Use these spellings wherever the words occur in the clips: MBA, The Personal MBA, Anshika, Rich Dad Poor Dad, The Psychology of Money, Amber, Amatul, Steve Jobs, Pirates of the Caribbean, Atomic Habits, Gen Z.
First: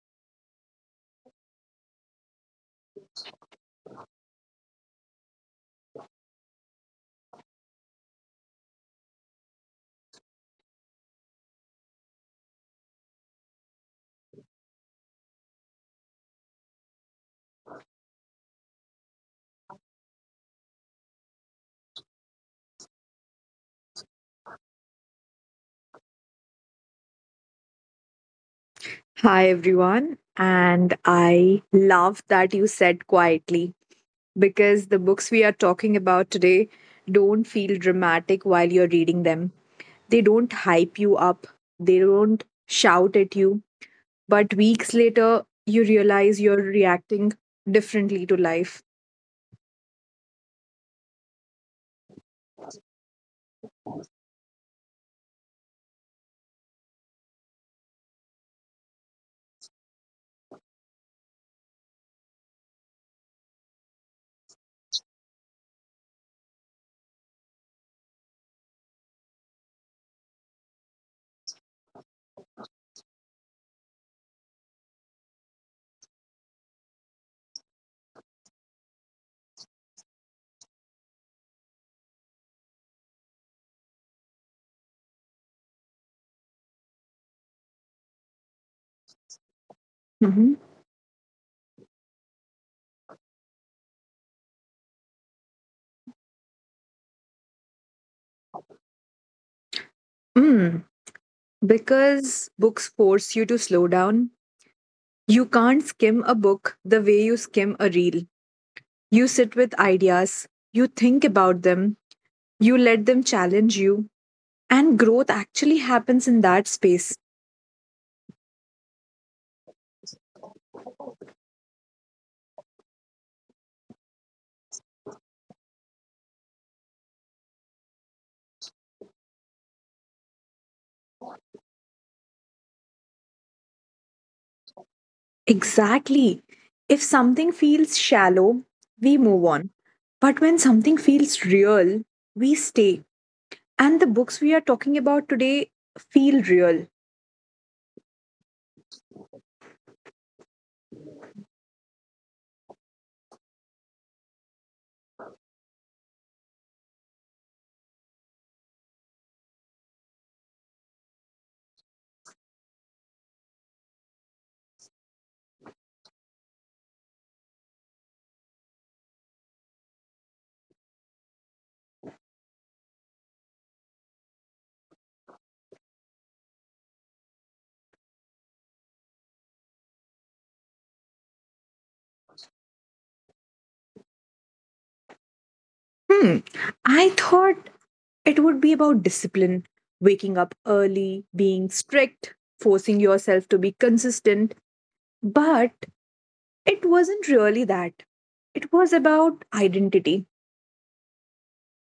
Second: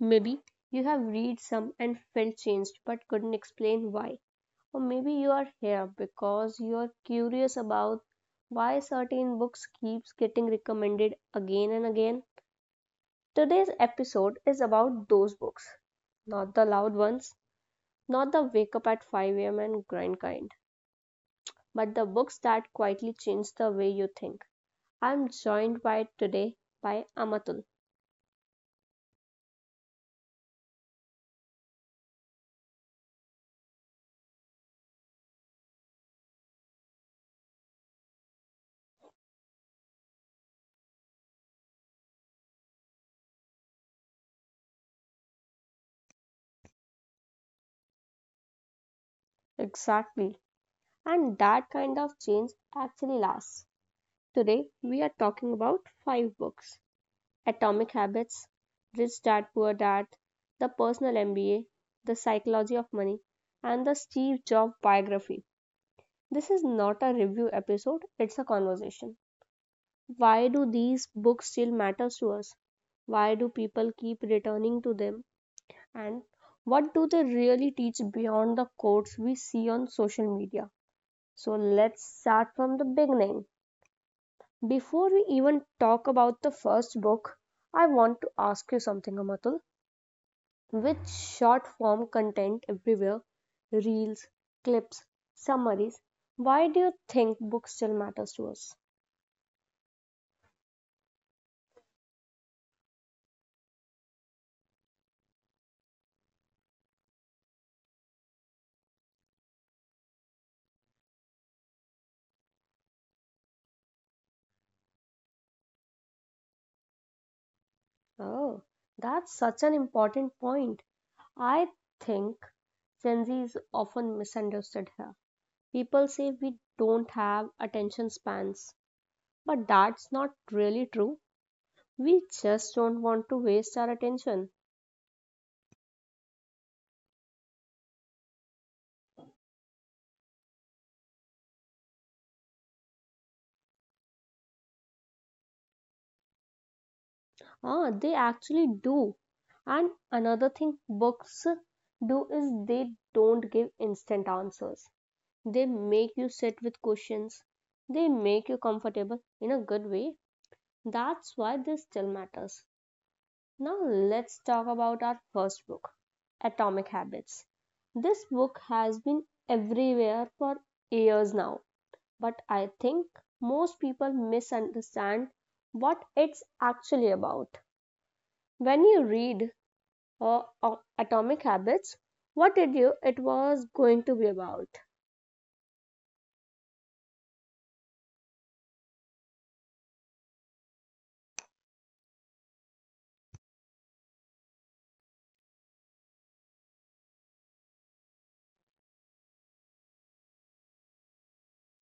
Maybe you have read some and felt changed but couldn't explain why. Or maybe you are here because you are curious about why certain books keeps getting recommended again and again. Today's episode is about those books, not the loud ones, not the wake up at 5 a.m. and grind kind, but the books that quietly change the way you think. I'm joined by today by Amatul. Hi, everyone. And I love that you said quietly because the books we are talking about today don't feel dramatic while you're reading them. They don't hype you up, they don't shout at you. But weeks later, you realize you're reacting differently to life. Exactly. And that kind of change actually lasts. Today we are talking about five books: Atomic Habits, Rich Dad Poor Dad, The Personal MBA, The Psychology of Money, and the Steve Jobs biography. This is not a review episode, it's a conversation. Why do these books still matter to us? Why do people keep returning to them? And what do they really teach beyond the quotes we see on social media? So let's start from the beginning. Before we even talk about the first book, I want to ask you something, Amatul. Hmm. With short form content everywhere, reels, clips, summaries, why do you think books still matter to us? Mm. Because books force you to slow down. You can't skim a book the way you skim a reel. You sit with ideas, you think about them, you let them challenge you, and growth actually happens in that space. Oh, that's such an important point. I think Gen Z is often misunderstood here. People say we don't have attention spans, but that's not really true. We just don't want to waste our attention. Exactly. If something feels shallow, we move on. But when something feels real, we stay. And the books we are talking about today feel real. Ah, they actually do. And another thing books do is they don't give instant answers. They make you sit with questions. They make you comfortable in a good way. That's why this still matters. Now, let's talk about our first book, Atomic Habits. This book has been everywhere for years now, but I think most people misunderstand what it's actually about. When you read Atomic Habits, what did you it was going to be about? Hmm. I thought it would be about discipline, waking up early, being strict, forcing yourself to be consistent. But it wasn't really that. It was about identity.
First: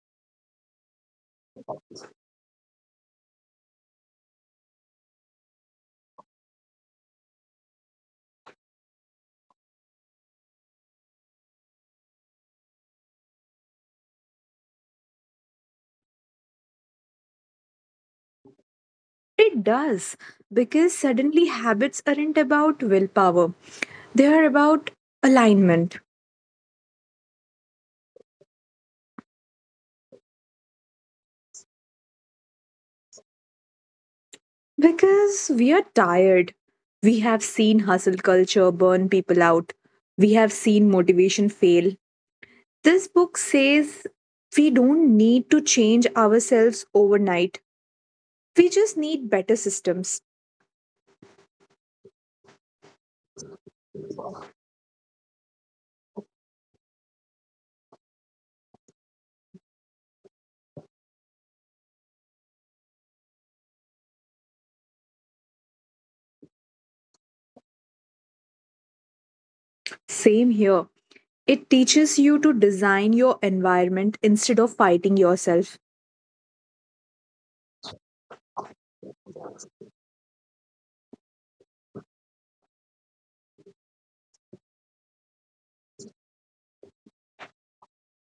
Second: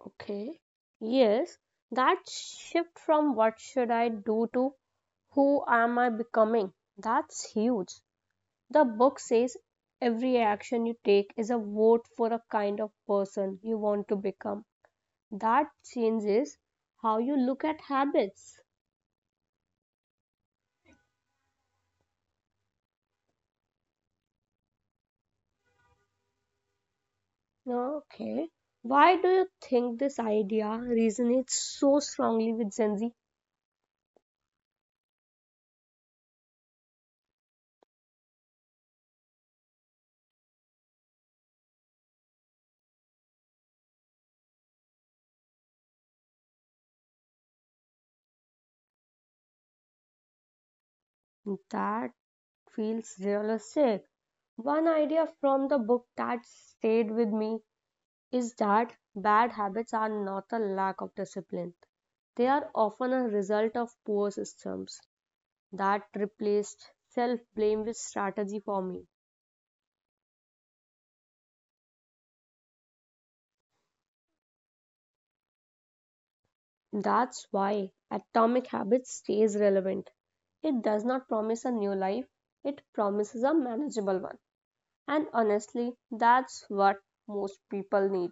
Okay. Yes, that shift from what should I do to who am I becoming? That's huge. The book says every action you take is a vote for a kind of person you want to become. That changes how you look at habits. It does, because suddenly habits aren't about willpower, they are about alignment. Okay. Why do you think this idea resonates so strongly with Gen Z? Because we are tired. We have seen hustle culture burn people out. We have seen motivation fail. This book says we don't need to change ourselves overnight. We just need better systems. That feels realistic. One idea from the book that stayed with me is that bad habits are not a lack of discipline. They are often a result of poor systems. That replaced self blame with strategy for me. Same here. It teaches you to design your environment instead of fighting yourself. That's why Atomic Habits stays relevant. It does not promise a new life, it promises a manageable one. And honestly, that's what most people need.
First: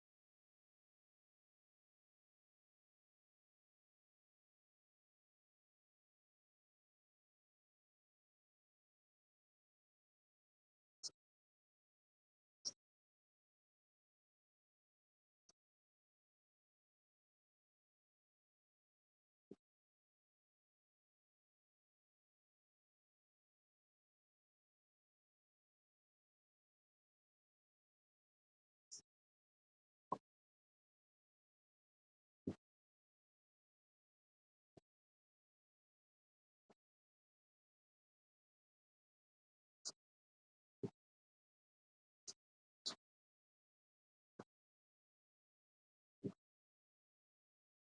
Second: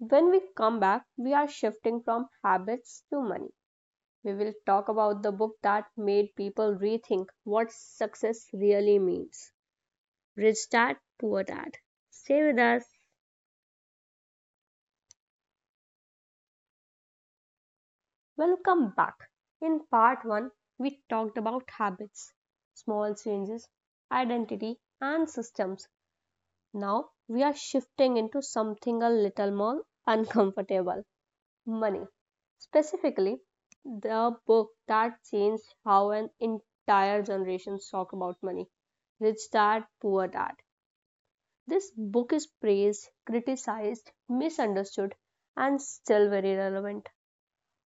When we come back, we are shifting from habits to money. We will talk about the book that made people rethink what success really means: Rich Dad, Poor Dad. Stay with us. Welcome back. In part 1, we talked about habits, small changes, identity, and systems. Now we are shifting into something a little more uncomfortable: money. Specifically, the book that changed how an entire generation talk about money: Rich Dad, Poor Dad. This book is praised, criticized, misunderstood, and still very relevant.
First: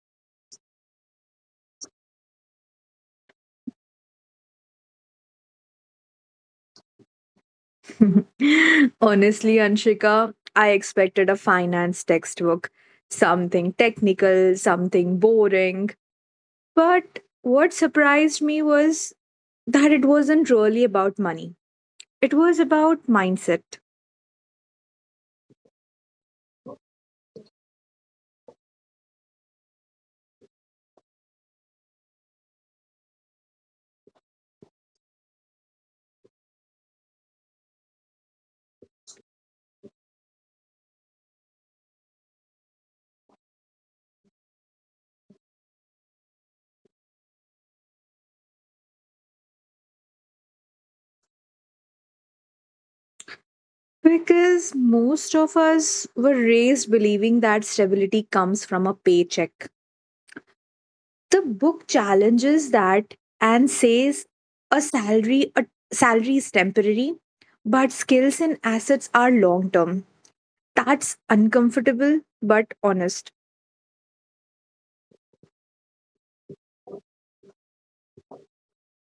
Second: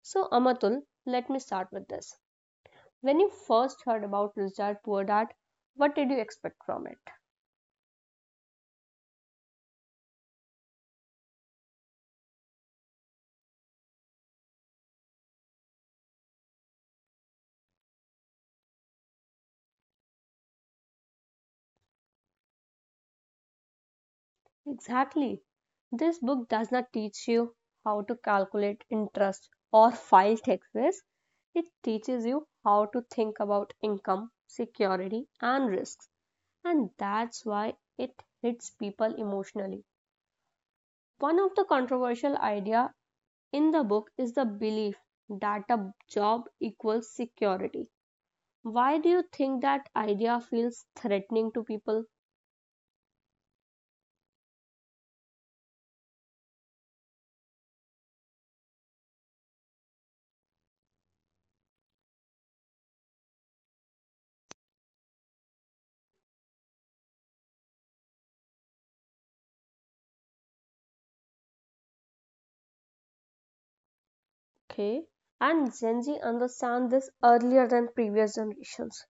So, Amatul, let me start with this. When you first heard about Richard Puordart, what did you expect from it? Honestly, Anshika, I expected a finance textbook, something technical, something boring. But what surprised me was that it wasn't really about money, it was about mindset. Exactly. This book does not teach you how to calculate interest or file taxes. It teaches you how to think about income, security, and risks. And that's why it hits people emotionally. One of the controversial ideas in the book is the belief that a job equals security. Why do you think that idea feels threatening to people? Because most of us were raised believing that stability comes from a paycheck. The book challenges that and says a salary is temporary, but skills and assets are long term. That's uncomfortable but honest. Okay. And Gen Z understand this earlier than previous generations.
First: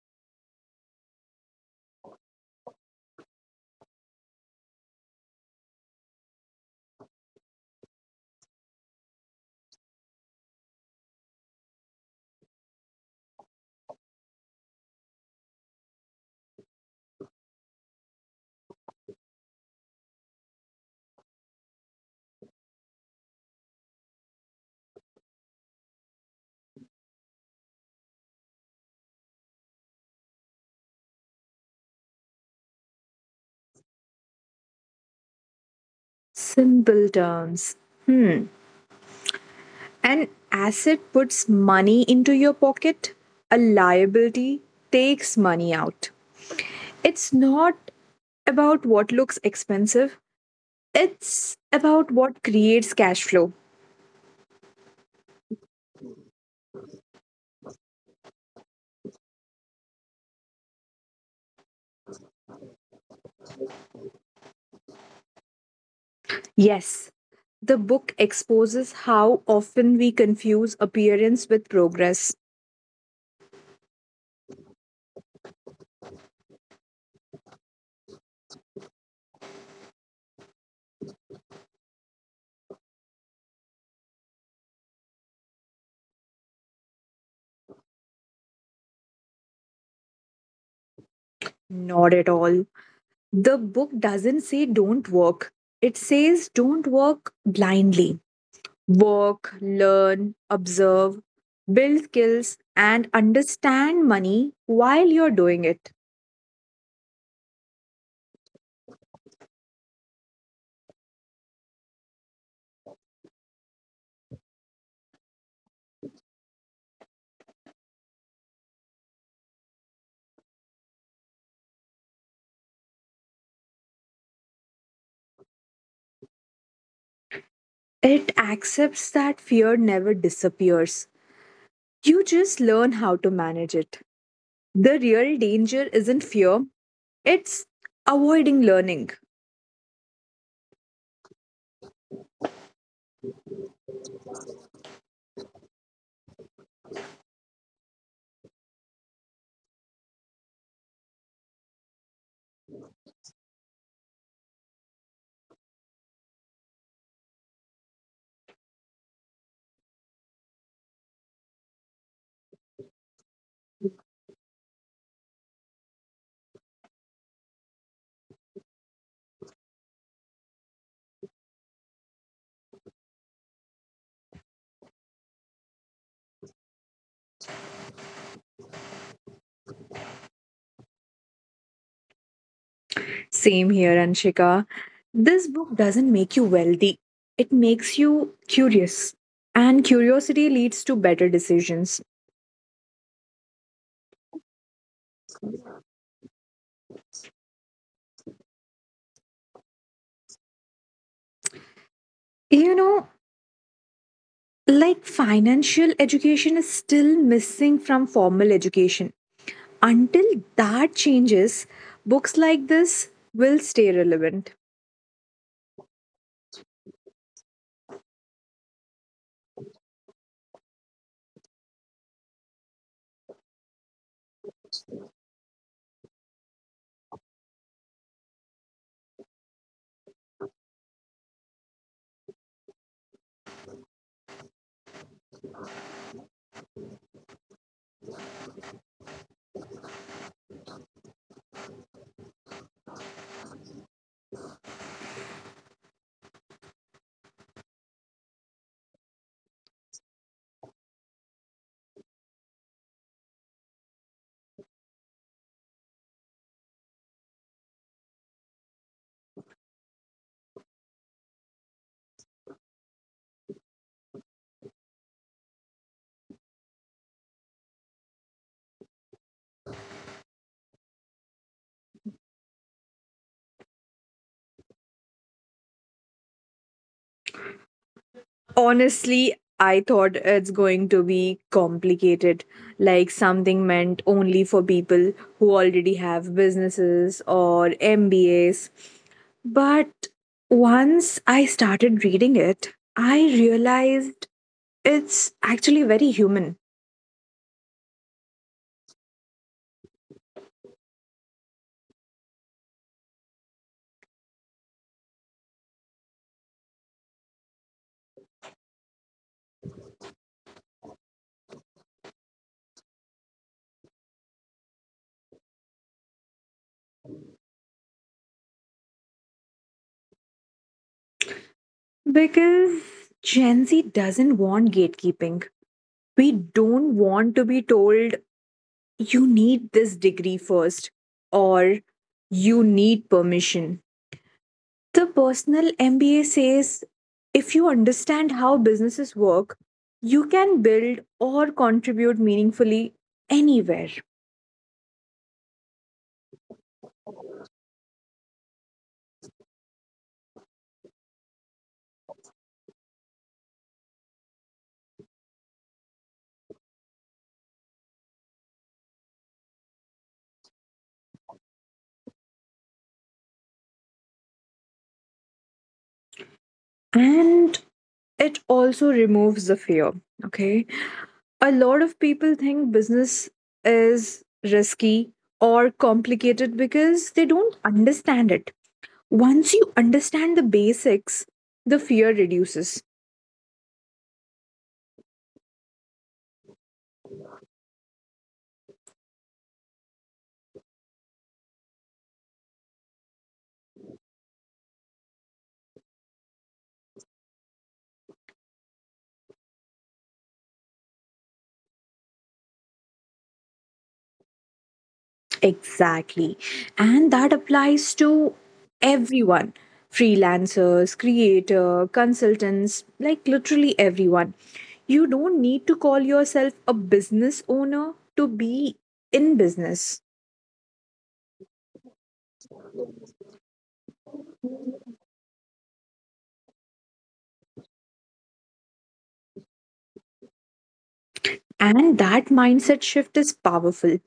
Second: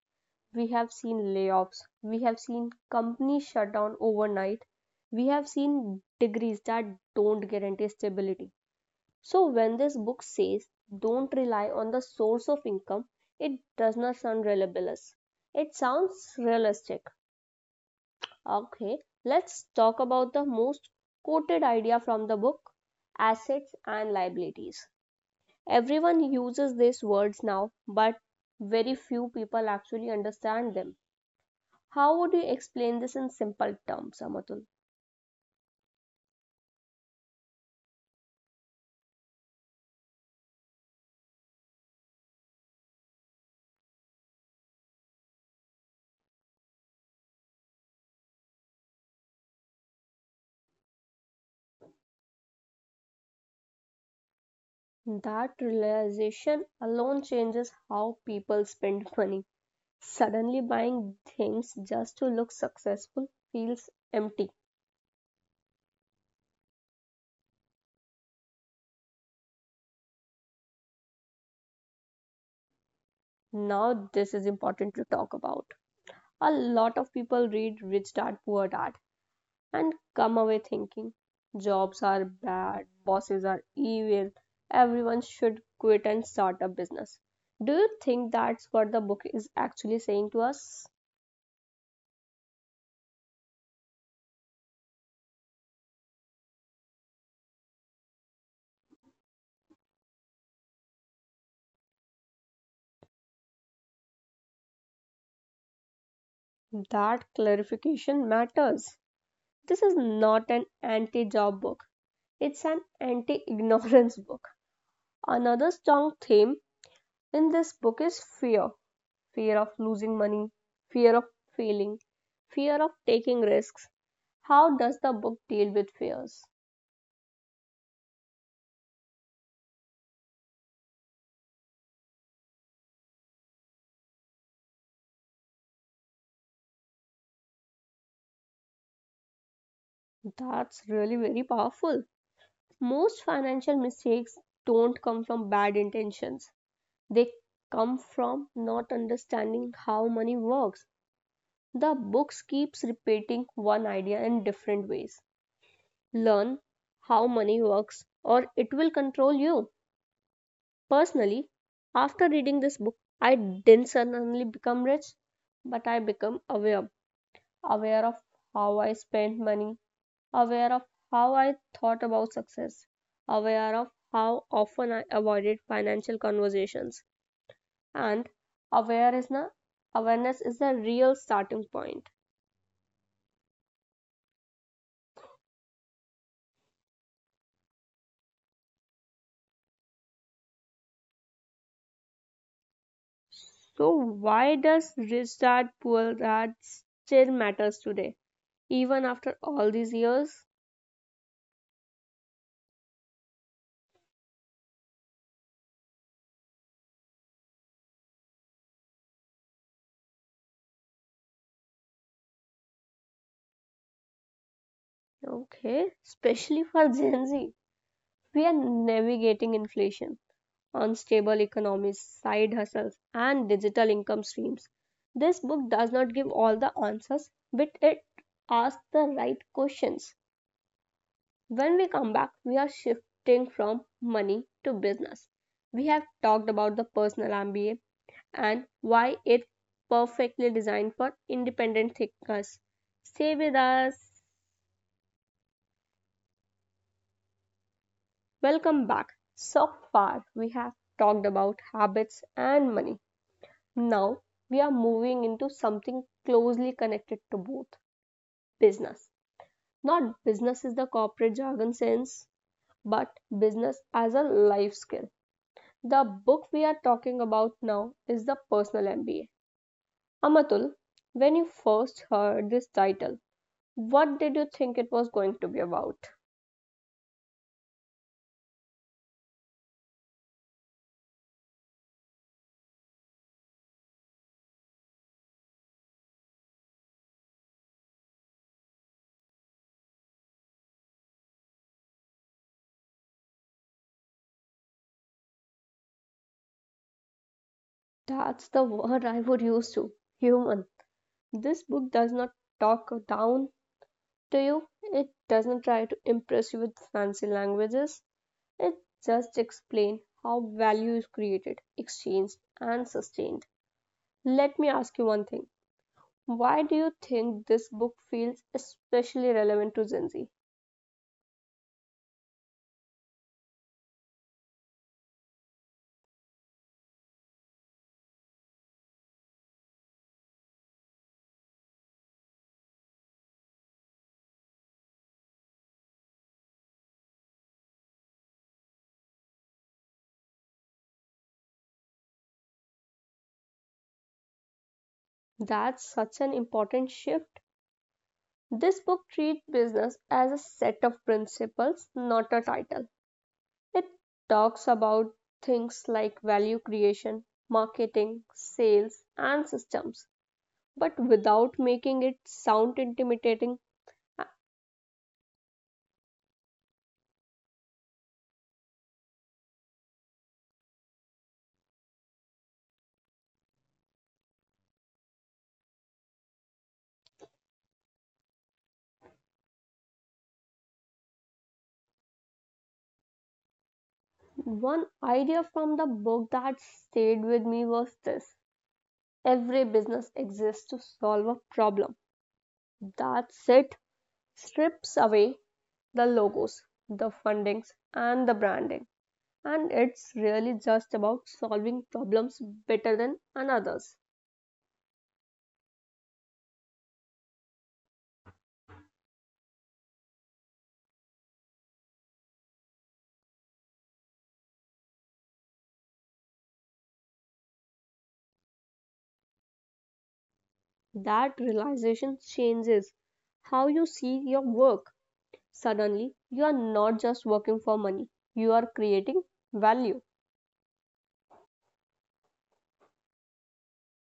We have seen layoffs, we have seen companies shut down overnight, we have seen degrees that don't guarantee stability. So, when this book says don't rely on the source of income, it does not sound libelous. It sounds realistic. Okay, let's talk about the most quoted idea from the book: assets and liabilities. Everyone uses these words now, but very few people actually understand them. How would you explain this in simple terms, Amatul? Simple terms. Hmm. An asset puts money into your pocket, a liability takes money out. It's not about what looks expensive, it's about what creates cash flow. That realization alone changes how people spend money. Suddenly, buying things just to look successful feels empty. Yes, the book exposes how often we confuse appearance with progress. Now, this is important to talk about. A lot of people read Rich Dad Poor Dad and come away thinking jobs are bad, bosses are evil, everyone should quit and start a business. Do you think that's what the book is actually saying to us? Not at all. The book doesn't say don't work, it says don't work blindly. Work, learn, observe, build skills, and understand money while you're doing it. That clarification matters. This is not an anti job book, it's an anti ignorance book. Another strong theme in this book is fear: fear of losing money, fear of failing, fear of taking risks. How does the book deal with fears? It accepts that fear never disappears. You just learn how to manage it. The real danger isn't fear, it's avoiding learning. That's really very powerful. Most financial mistakes don't come from bad intentions. They come from not understanding how money works. The books keeps repeating one idea in different ways. Learn how money works or it will control you. Personally, after reading this book, I didn't suddenly become rich, but I become aware, aware of how I spend money, aware of how I thought about success, aware of how often I avoided financial conversations, and aware is na, awareness is the real starting point. Same here, Anshika. This book doesn't make you wealthy, it makes you curious. And curiosity leads to better decisions. So, why does rich dad, poor dad still matters today, even after all these years? You know, like financial education is still missing from formal education. Until that changes, books like this will stay relevant. Okay, especially for Gen Z, we are navigating inflation, unstable economies, side hustles, and digital income streams. This book does not give all the answers, but it asks the right questions. When we come back, we are shifting from money to business. We have talked about the personal MBA and why it's perfectly designed for independent thinkers. Stay with us. Welcome back. So far, we have talked about habits and money. Now we are moving into something closely connected to both: business. Not business is the corporate jargon sense, but business as a life skill. The book we are talking about now is the Personal MBA. Amatul, when you first heard this title, what did you think it was going to be about? Honestly, I thought it's going to be complicated, like something meant only for people who already have businesses or MBAs. But once I started reading it, I realized it's actually very human. That's the word I would use to: human. This book does not talk down to you, it doesn't try to impress you with fancy languages. It just explains how value is created, exchanged, and sustained. Let me ask you one thing. Why do you think this book feels especially relevant to Gen Z? Because Gen Z doesn't want gatekeeping. We don't want to be told you need this degree first or you need permission. The personal MBA says if you understand how businesses work, you can build or contribute meaningfully anywhere. That's such an important shift. This book treats business as a set of principles, not a title. It talks about things like value creation, marketing, sales, and systems, but without making it sound intimidating. And it also removes the fear. Okay. A lot of people think business is risky or complicated because they don't understand it. Once you understand the basics, the fear reduces. One idea from the book that stayed with me was this: every business exists to solve a problem. That's it, strips away the logos, the fundings, and the branding. And it's really just about solving problems better than another's. Exactly. And that applies to everyone, freelancers, creator, consultants, like literally everyone. You don't need to call yourself a business owner to be in business. That realization changes how you see your work. Suddenly, you are not just working for money, you are creating value. And that mindset shift is powerful.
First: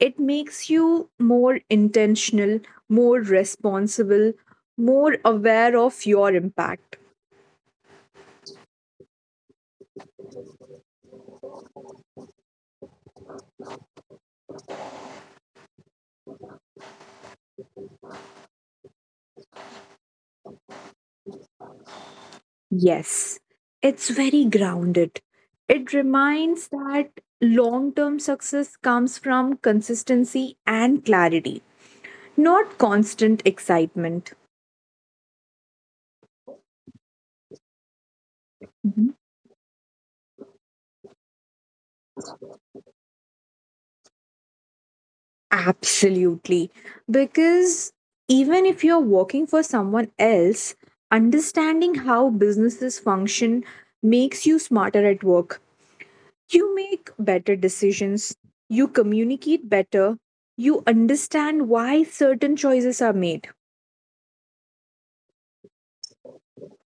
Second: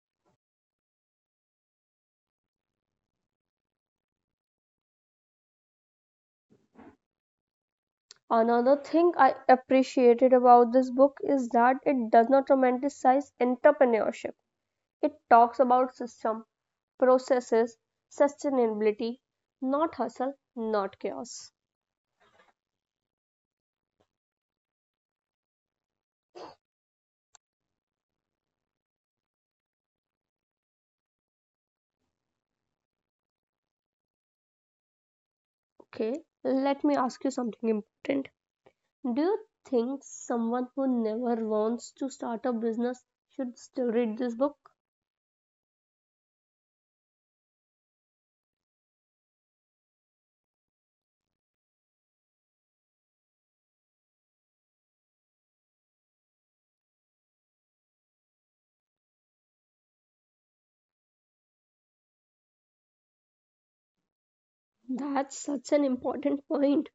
It makes you more intentional, more responsible, more aware of your impact. Another thing I appreciated about this book is that it does not romanticize entrepreneurship. It talks about system, processes, sustainability, not hustle, not chaos. Yes, it's very grounded. It reminds that long term success comes from consistency and clarity, not constant excitement. Okay, let me ask you something important. Do you think someone who never wants to start a business should still read this book? Absolutely. Because even if you're working for someone else, understanding how businesses function makes you smarter at work. You make better decisions, you communicate better, you understand why certain choices are made. That's such an important point.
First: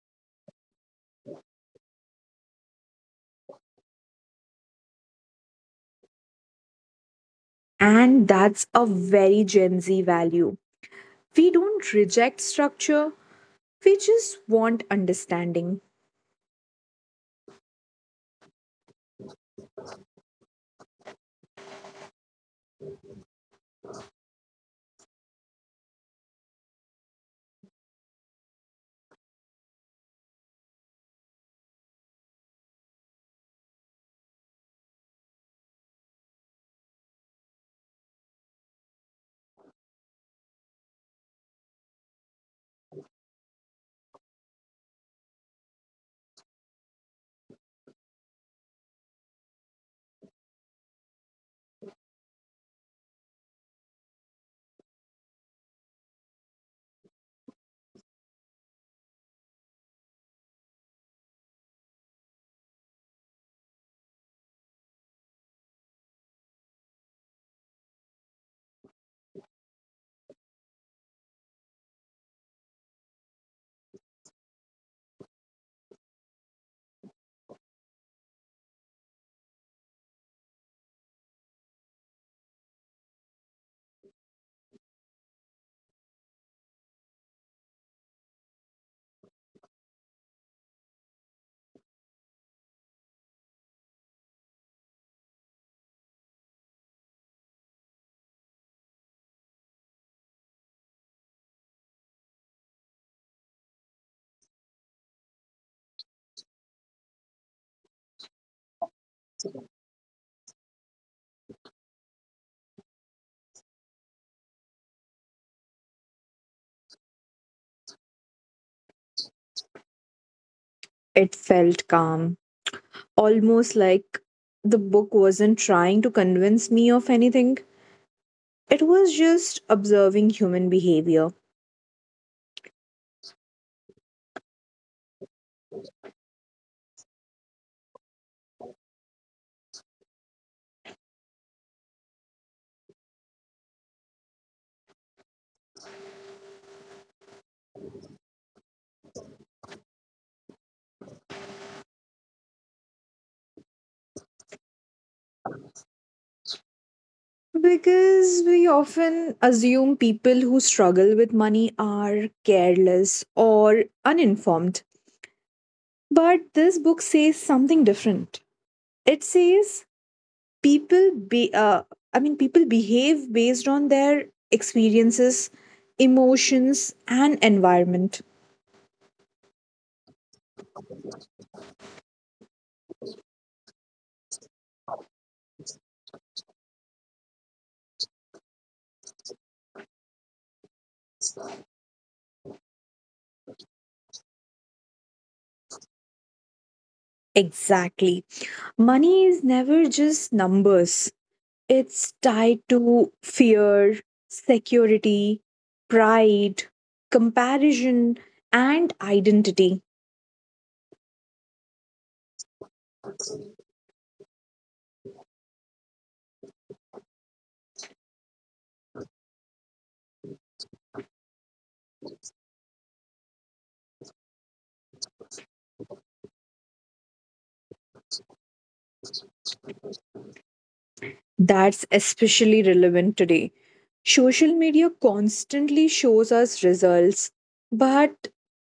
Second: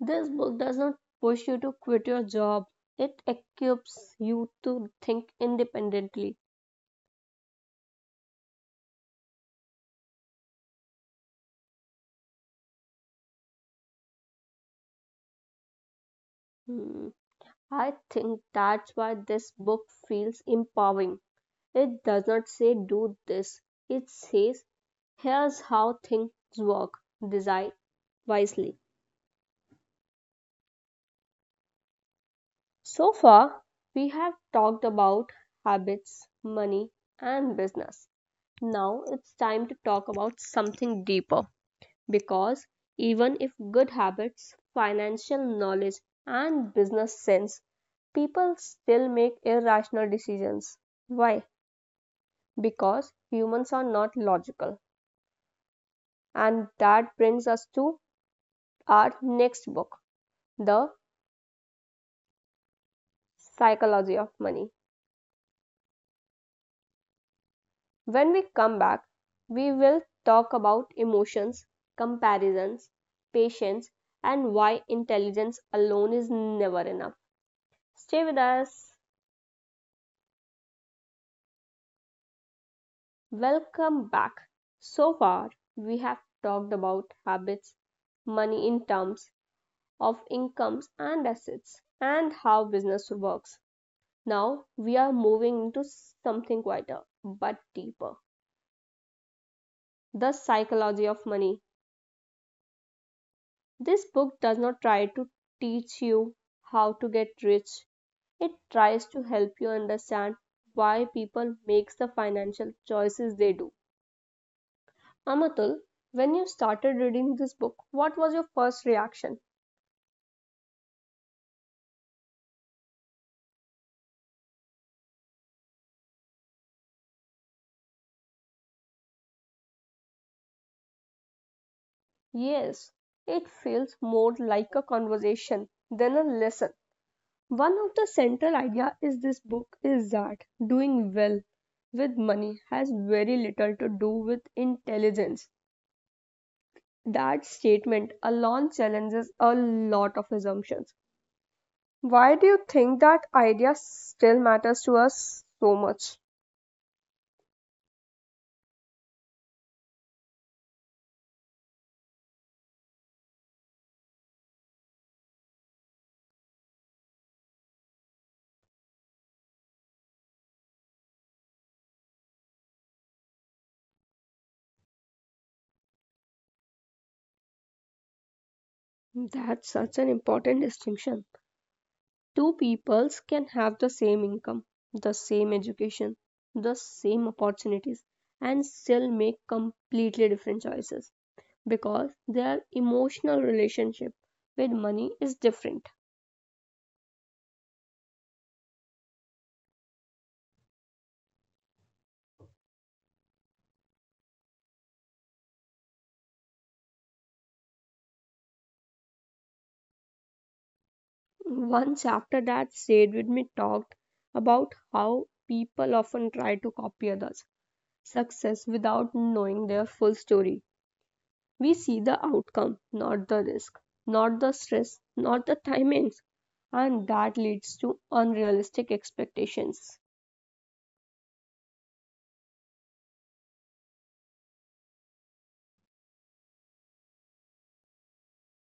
This book does not push you to quit your job, it equips you to think independently. And that's a very Gen Z value. We don't reject structure, we just want understanding. Hmm, I think that's why this book feels empowering. It does not say do this, it says here's how things work, design wisely. So far, we have talked about habits, money, and business. Now it's time to talk about something deeper. Because even if good habits, financial knowledge, and business sense, people still make irrational decisions. Why? Because humans are not logical. And that brings us to our next book, The Psychology of Money. When we come back, we will talk about emotions, comparisons, patience, and why intelligence alone is never enough. Stay with us. Welcome back. So far, we have talked about habits, money in terms of incomes and assets, and how business works. Now, we are moving into something quieter but deeper: the psychology of money. This book does not try to teach you how to get rich, it tries to help you understand why people make the financial choices they do. Amatul, when you started reading this book, what was your first reaction? It felt calm, almost like the book wasn't trying to convince me of anything. It was just observing human behavior. Yes, it feels more like a conversation than a lesson. One of the central ideas is this book is that doing well with money has very little to do with intelligence. That statement alone challenges a lot of assumptions. Why do you think that idea still matters to us so much? Because we often assume people who struggle with money are careless or uninformed. But this book says something different. It says people be I mean people behave based on their experiences, emotions and environment. That's such an important distinction. Two peoples can have the same income, the same education, the same opportunities, and still make completely different choices because their emotional relationship with money is different. Exactly. Money is never just numbers. It's tied to fear, security, pride, comparison and identity. One chapter that stayed with me talked about how people often try to copy others' success without knowing their full story. We see the outcome, not the risk, not the stress, not the timings, and that leads to unrealistic expectations. That's especially relevant today. Social media constantly shows us results, but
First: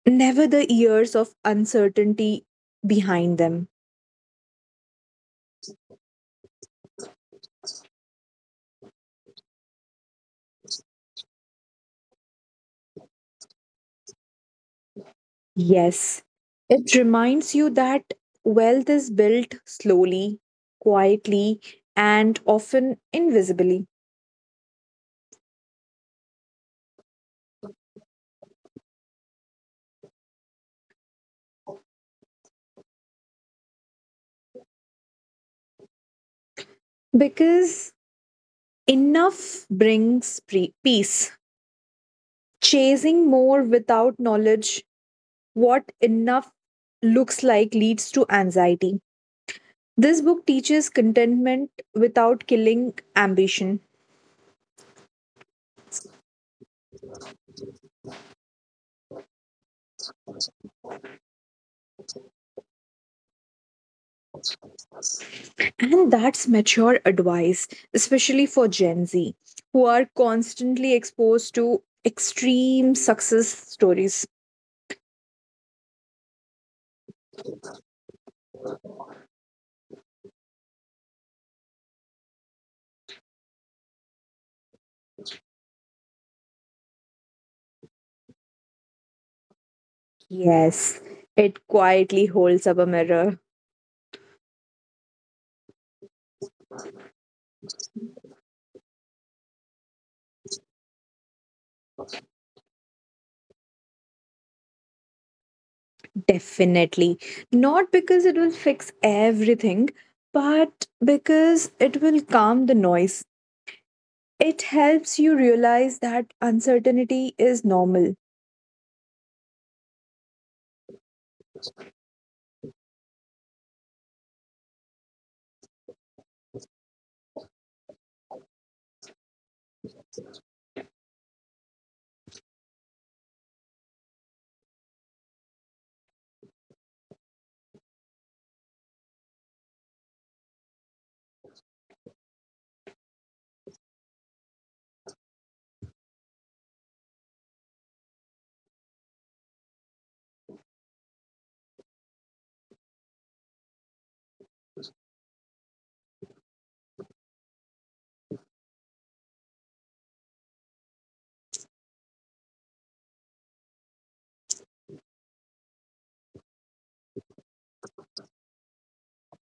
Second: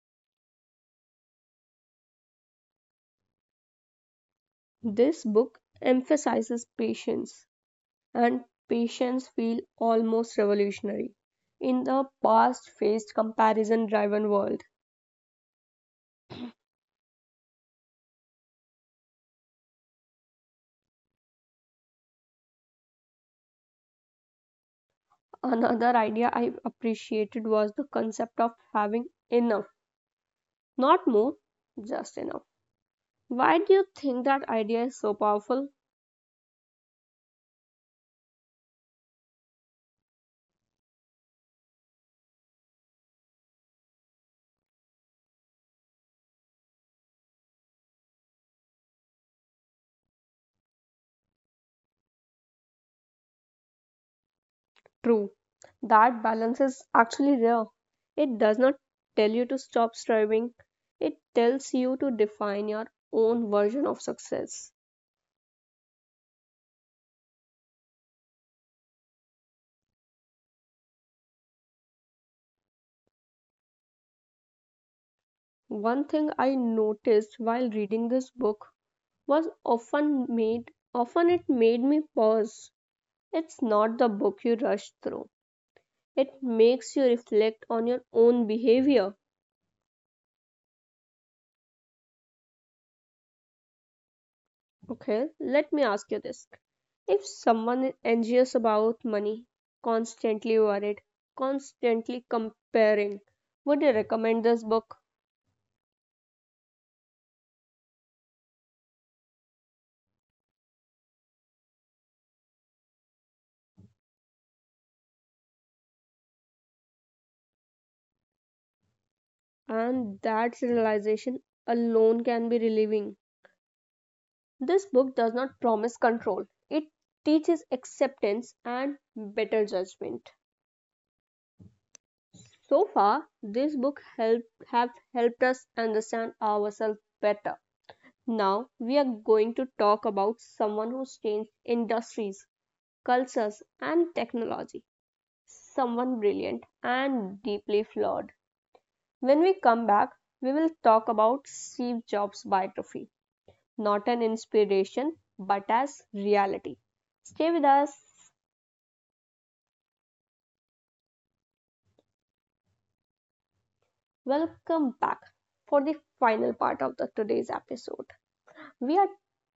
never the years of uncertainty behind them. This book emphasizes patience, and patience feels almost revolutionary in the past faced comparison driven world. Yes, it reminds you that wealth is built slowly, quietly, and often invisibly. Another idea I appreciated was the concept of having enough, not more, just enough. Why do you think that idea is so powerful? Because enough brings peace. Chasing more without knowledge what enough looks like leads to anxiety. This book teaches contentment without killing ambition. True, that balance is actually rare. It does not tell you to stop striving, it tells you to define your own version of success. And that's mature advice, especially for Gen Z, who are constantly exposed to extreme success stories. One thing I noticed while reading this book was often made often it made me pause. It's not the book you rush through. It makes you reflect on your own behavior. Yes, it quietly holds up a mirror. Okay, let me ask you this. If someone is anxious about money, constantly worried, constantly comparing, would you recommend this book? Definitely. Not because it will fix everything, but because it will calm the noise. It helps you realize that uncertainty is normal. And that realization alone can be relieving. This book does not promise control, it teaches acceptance and better judgment. So far, this book have helped us understand ourselves better. Now, we are going to talk about someone who's changed industries, cultures, and technology. Someone brilliant and deeply flawed. When we come back, we will talk about Steve Jobs' biography, not an inspiration, but as reality. Stay with us. Welcome back for the final part of the today's episode. We are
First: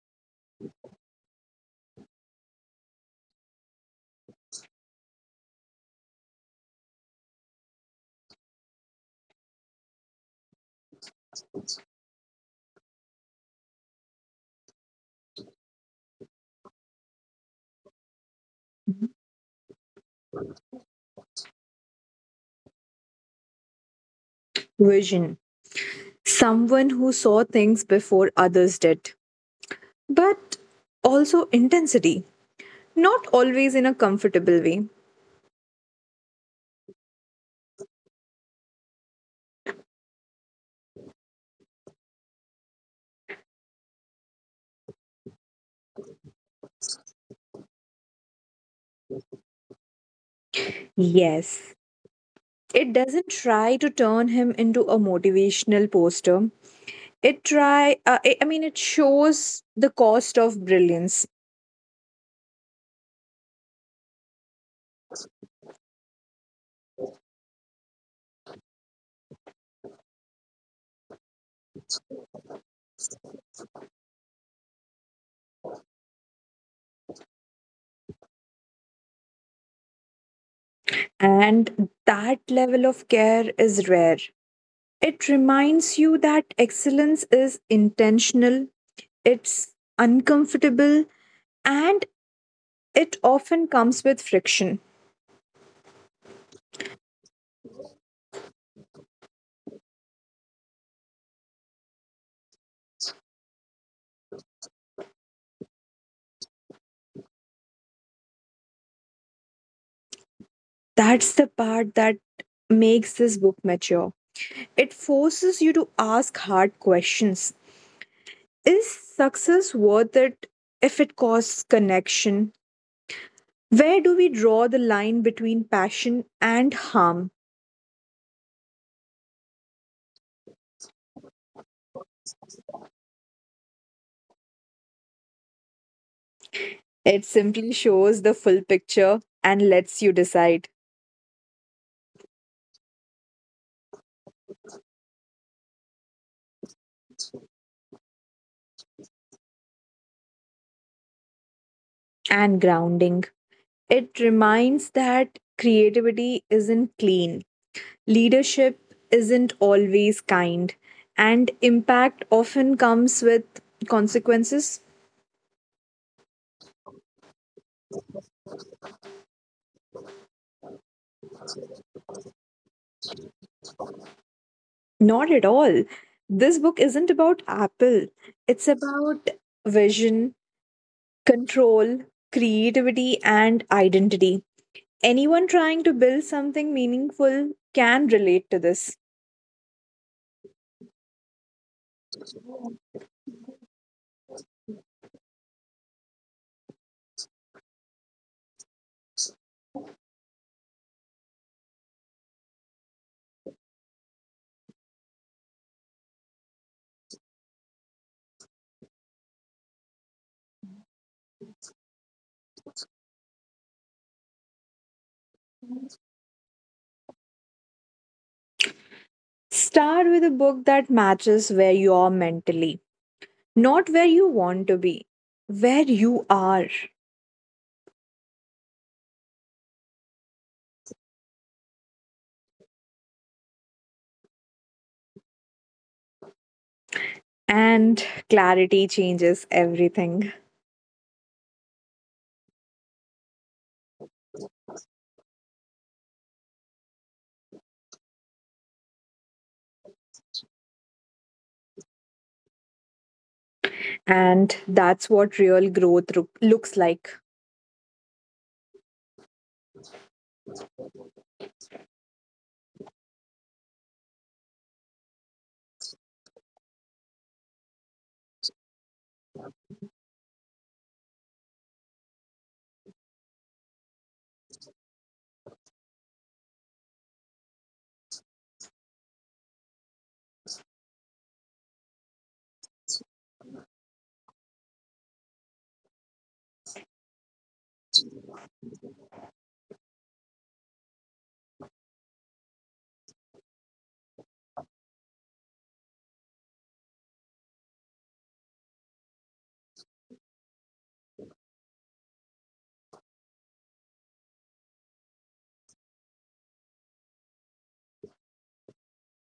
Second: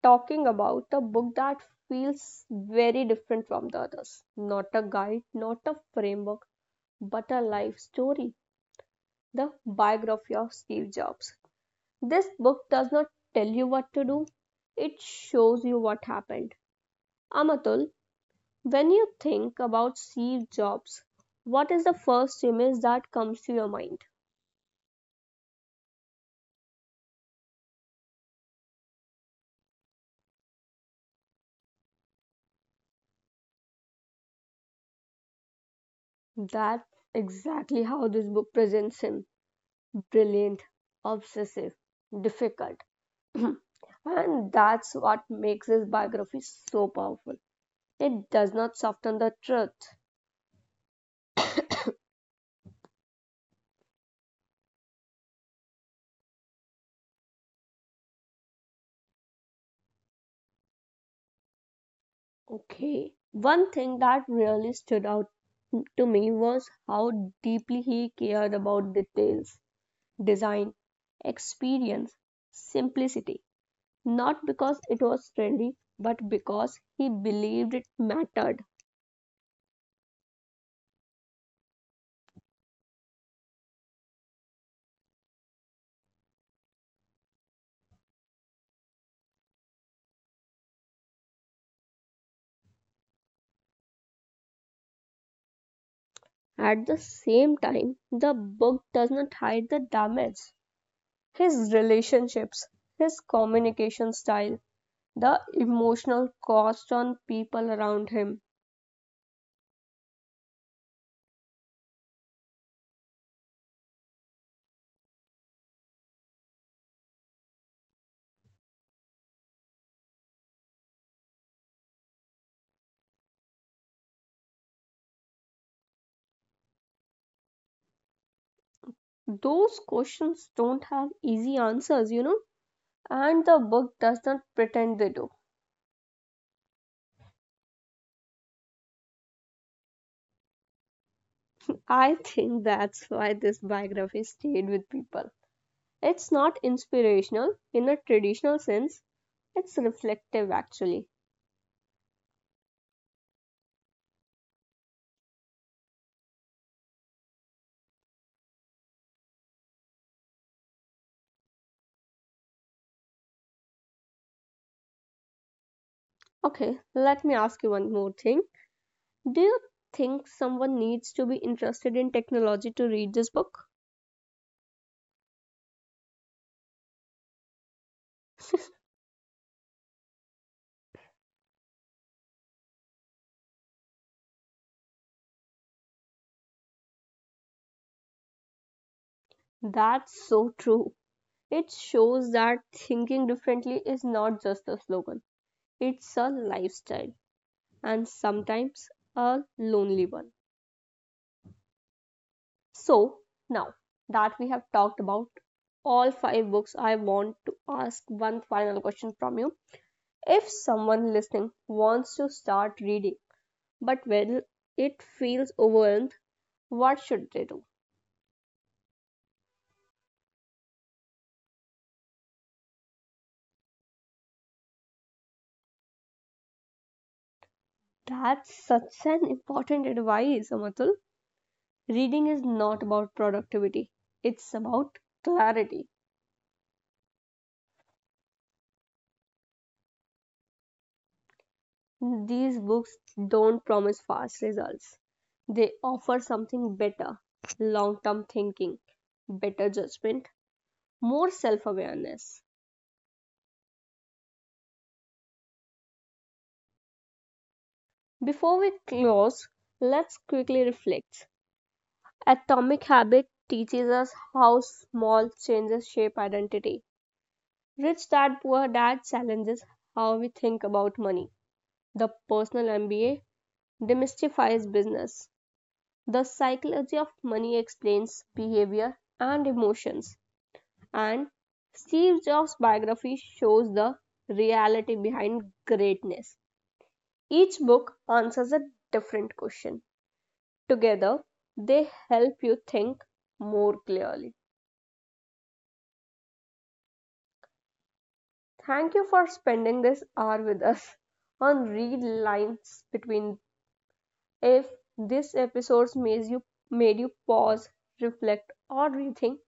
talking about a book that feels very different from the others. Not a guide, not a framework, but a life story. The biography of Steve Jobs. This book does not tell you what to do, it shows you what happened. Amatul, when you think about Steve Jobs, what is the first image that comes to your mind? Vision. Someone who saw things before others did. But also intensity. Not always in a comfortable way. That's exactly how this book presents him: brilliant, obsessive, difficult. And that's what makes his biography so powerful. It does not soften the truth. Yes. It doesn't try to turn him into a motivational poster. It try I mean It shows the cost of brilliance. Okay. One thing that really stood out to me was how deeply he cared about details, design, experience, simplicity. Not because it was trendy, but because he believed it mattered. And that level of care is rare. It reminds you that excellence is intentional, it's uncomfortable, and it often comes with friction. At the same time, the book does not hide the damage. His relationships, his communication style, the emotional cost on people around him. That's the part that makes this book mature. It forces you to ask hard questions. Is success worth it if it costs connection? Where do we draw the line between passion and harm? Those questions don't have easy answers, and the book does not pretend they do. It simply shows the full picture and lets you decide. I think that's why this biography stayed with people. It's not inspirational in a traditional sense, it's reflective actually. And grounding. It reminds that creativity isn't clean. Leadership isn't always kind, and impact often comes with consequences. Okay, let me ask you one more thing. Do you think someone needs to be interested in technology to read this book? Not at all. This book isn't about Apple, it's about vision, control, creativity, and identity. Anyone trying to build something meaningful can relate to this. That's so true. It shows that thinking differently is not just a slogan, it's a lifestyle, and sometimes a lonely one. So, now that we have talked about all five books, I want to ask one final question from you. If someone listening wants to start reading but when it feels overwhelmed, what should they do? Start with a book that matches where you are mentally, not where you want to be, where you are. That's such an important advice, Amatul. Reading is not about productivity, it's about clarity. And clarity changes everything. These books don't promise fast results. They offer something better: long term thinking, better judgment, more self awareness. And that's what real growth looks like. Before we close, let's quickly reflect. Atomic Habit teaches us how small changes shape identity. Rich Dad Poor Dad challenges how we think about money. The Personal MBA demystifies business. The psychology of money explains behavior and emotions, and Steve Jobs' biography shows the reality behind greatness. Each book answers a different question. Together, they help you think more clearly. Thank you for spending this hour with us on Read Lines Between. If this episode made you pause, reflect, or rethink,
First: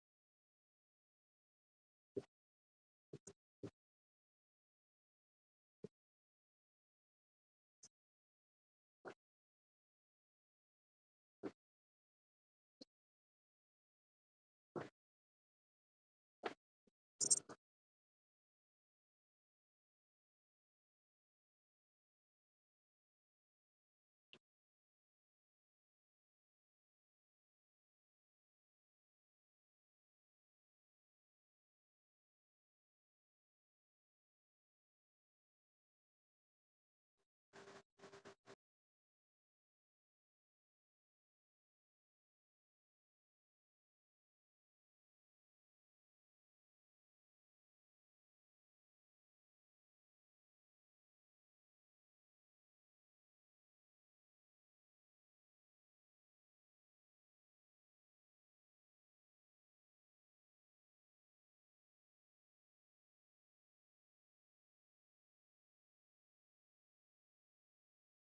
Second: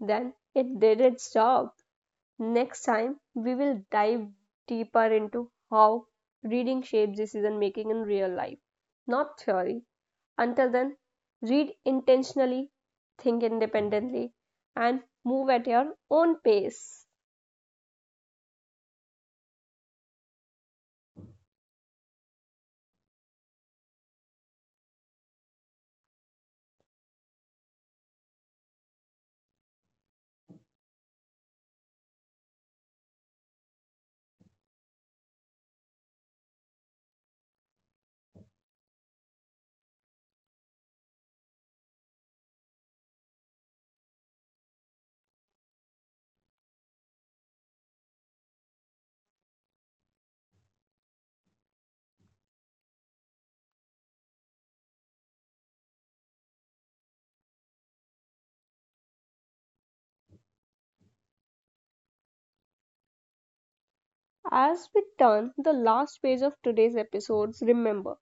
then it did its job. Next time, we will dive deeper into how reading shapes decision making in real life, not theory. Until then, read intentionally, think independently, and move at your own pace. As we turn the last page of today's episodes, remember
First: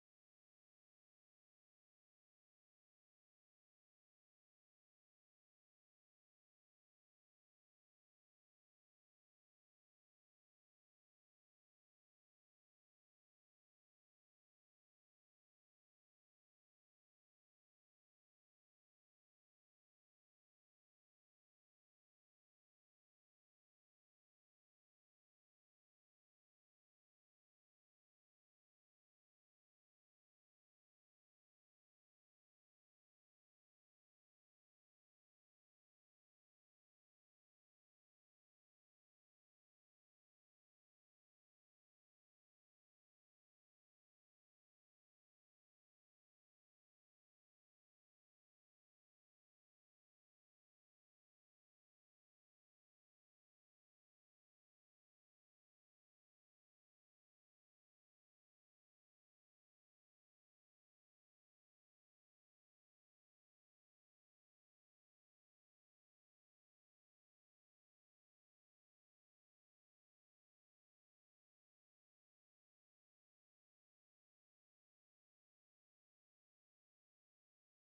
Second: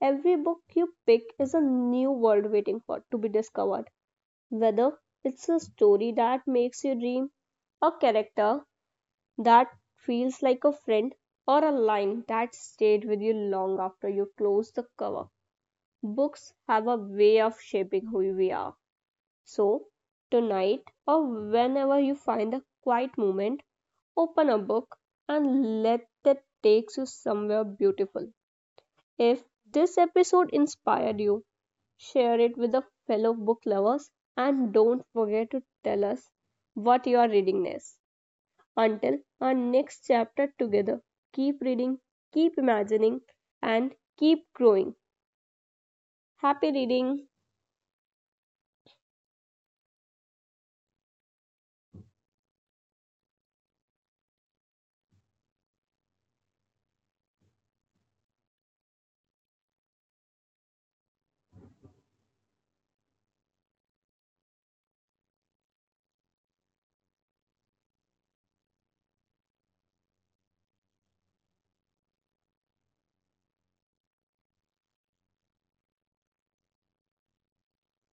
every book you pick is a new world waiting for to be discovered. Whether it's a story that makes you dream, a character that feels like a friend, or a line that stayed with you long after you closed the cover. Books have a way of shaping who we are. So, tonight or whenever you find a quiet moment, open a book and let that take you somewhere beautiful. If this episode inspired you, share it with the fellow book lovers and don't forget to tell us what you are reading next. Until our next chapter together, keep reading, keep imagining, and keep growing. Happy reading!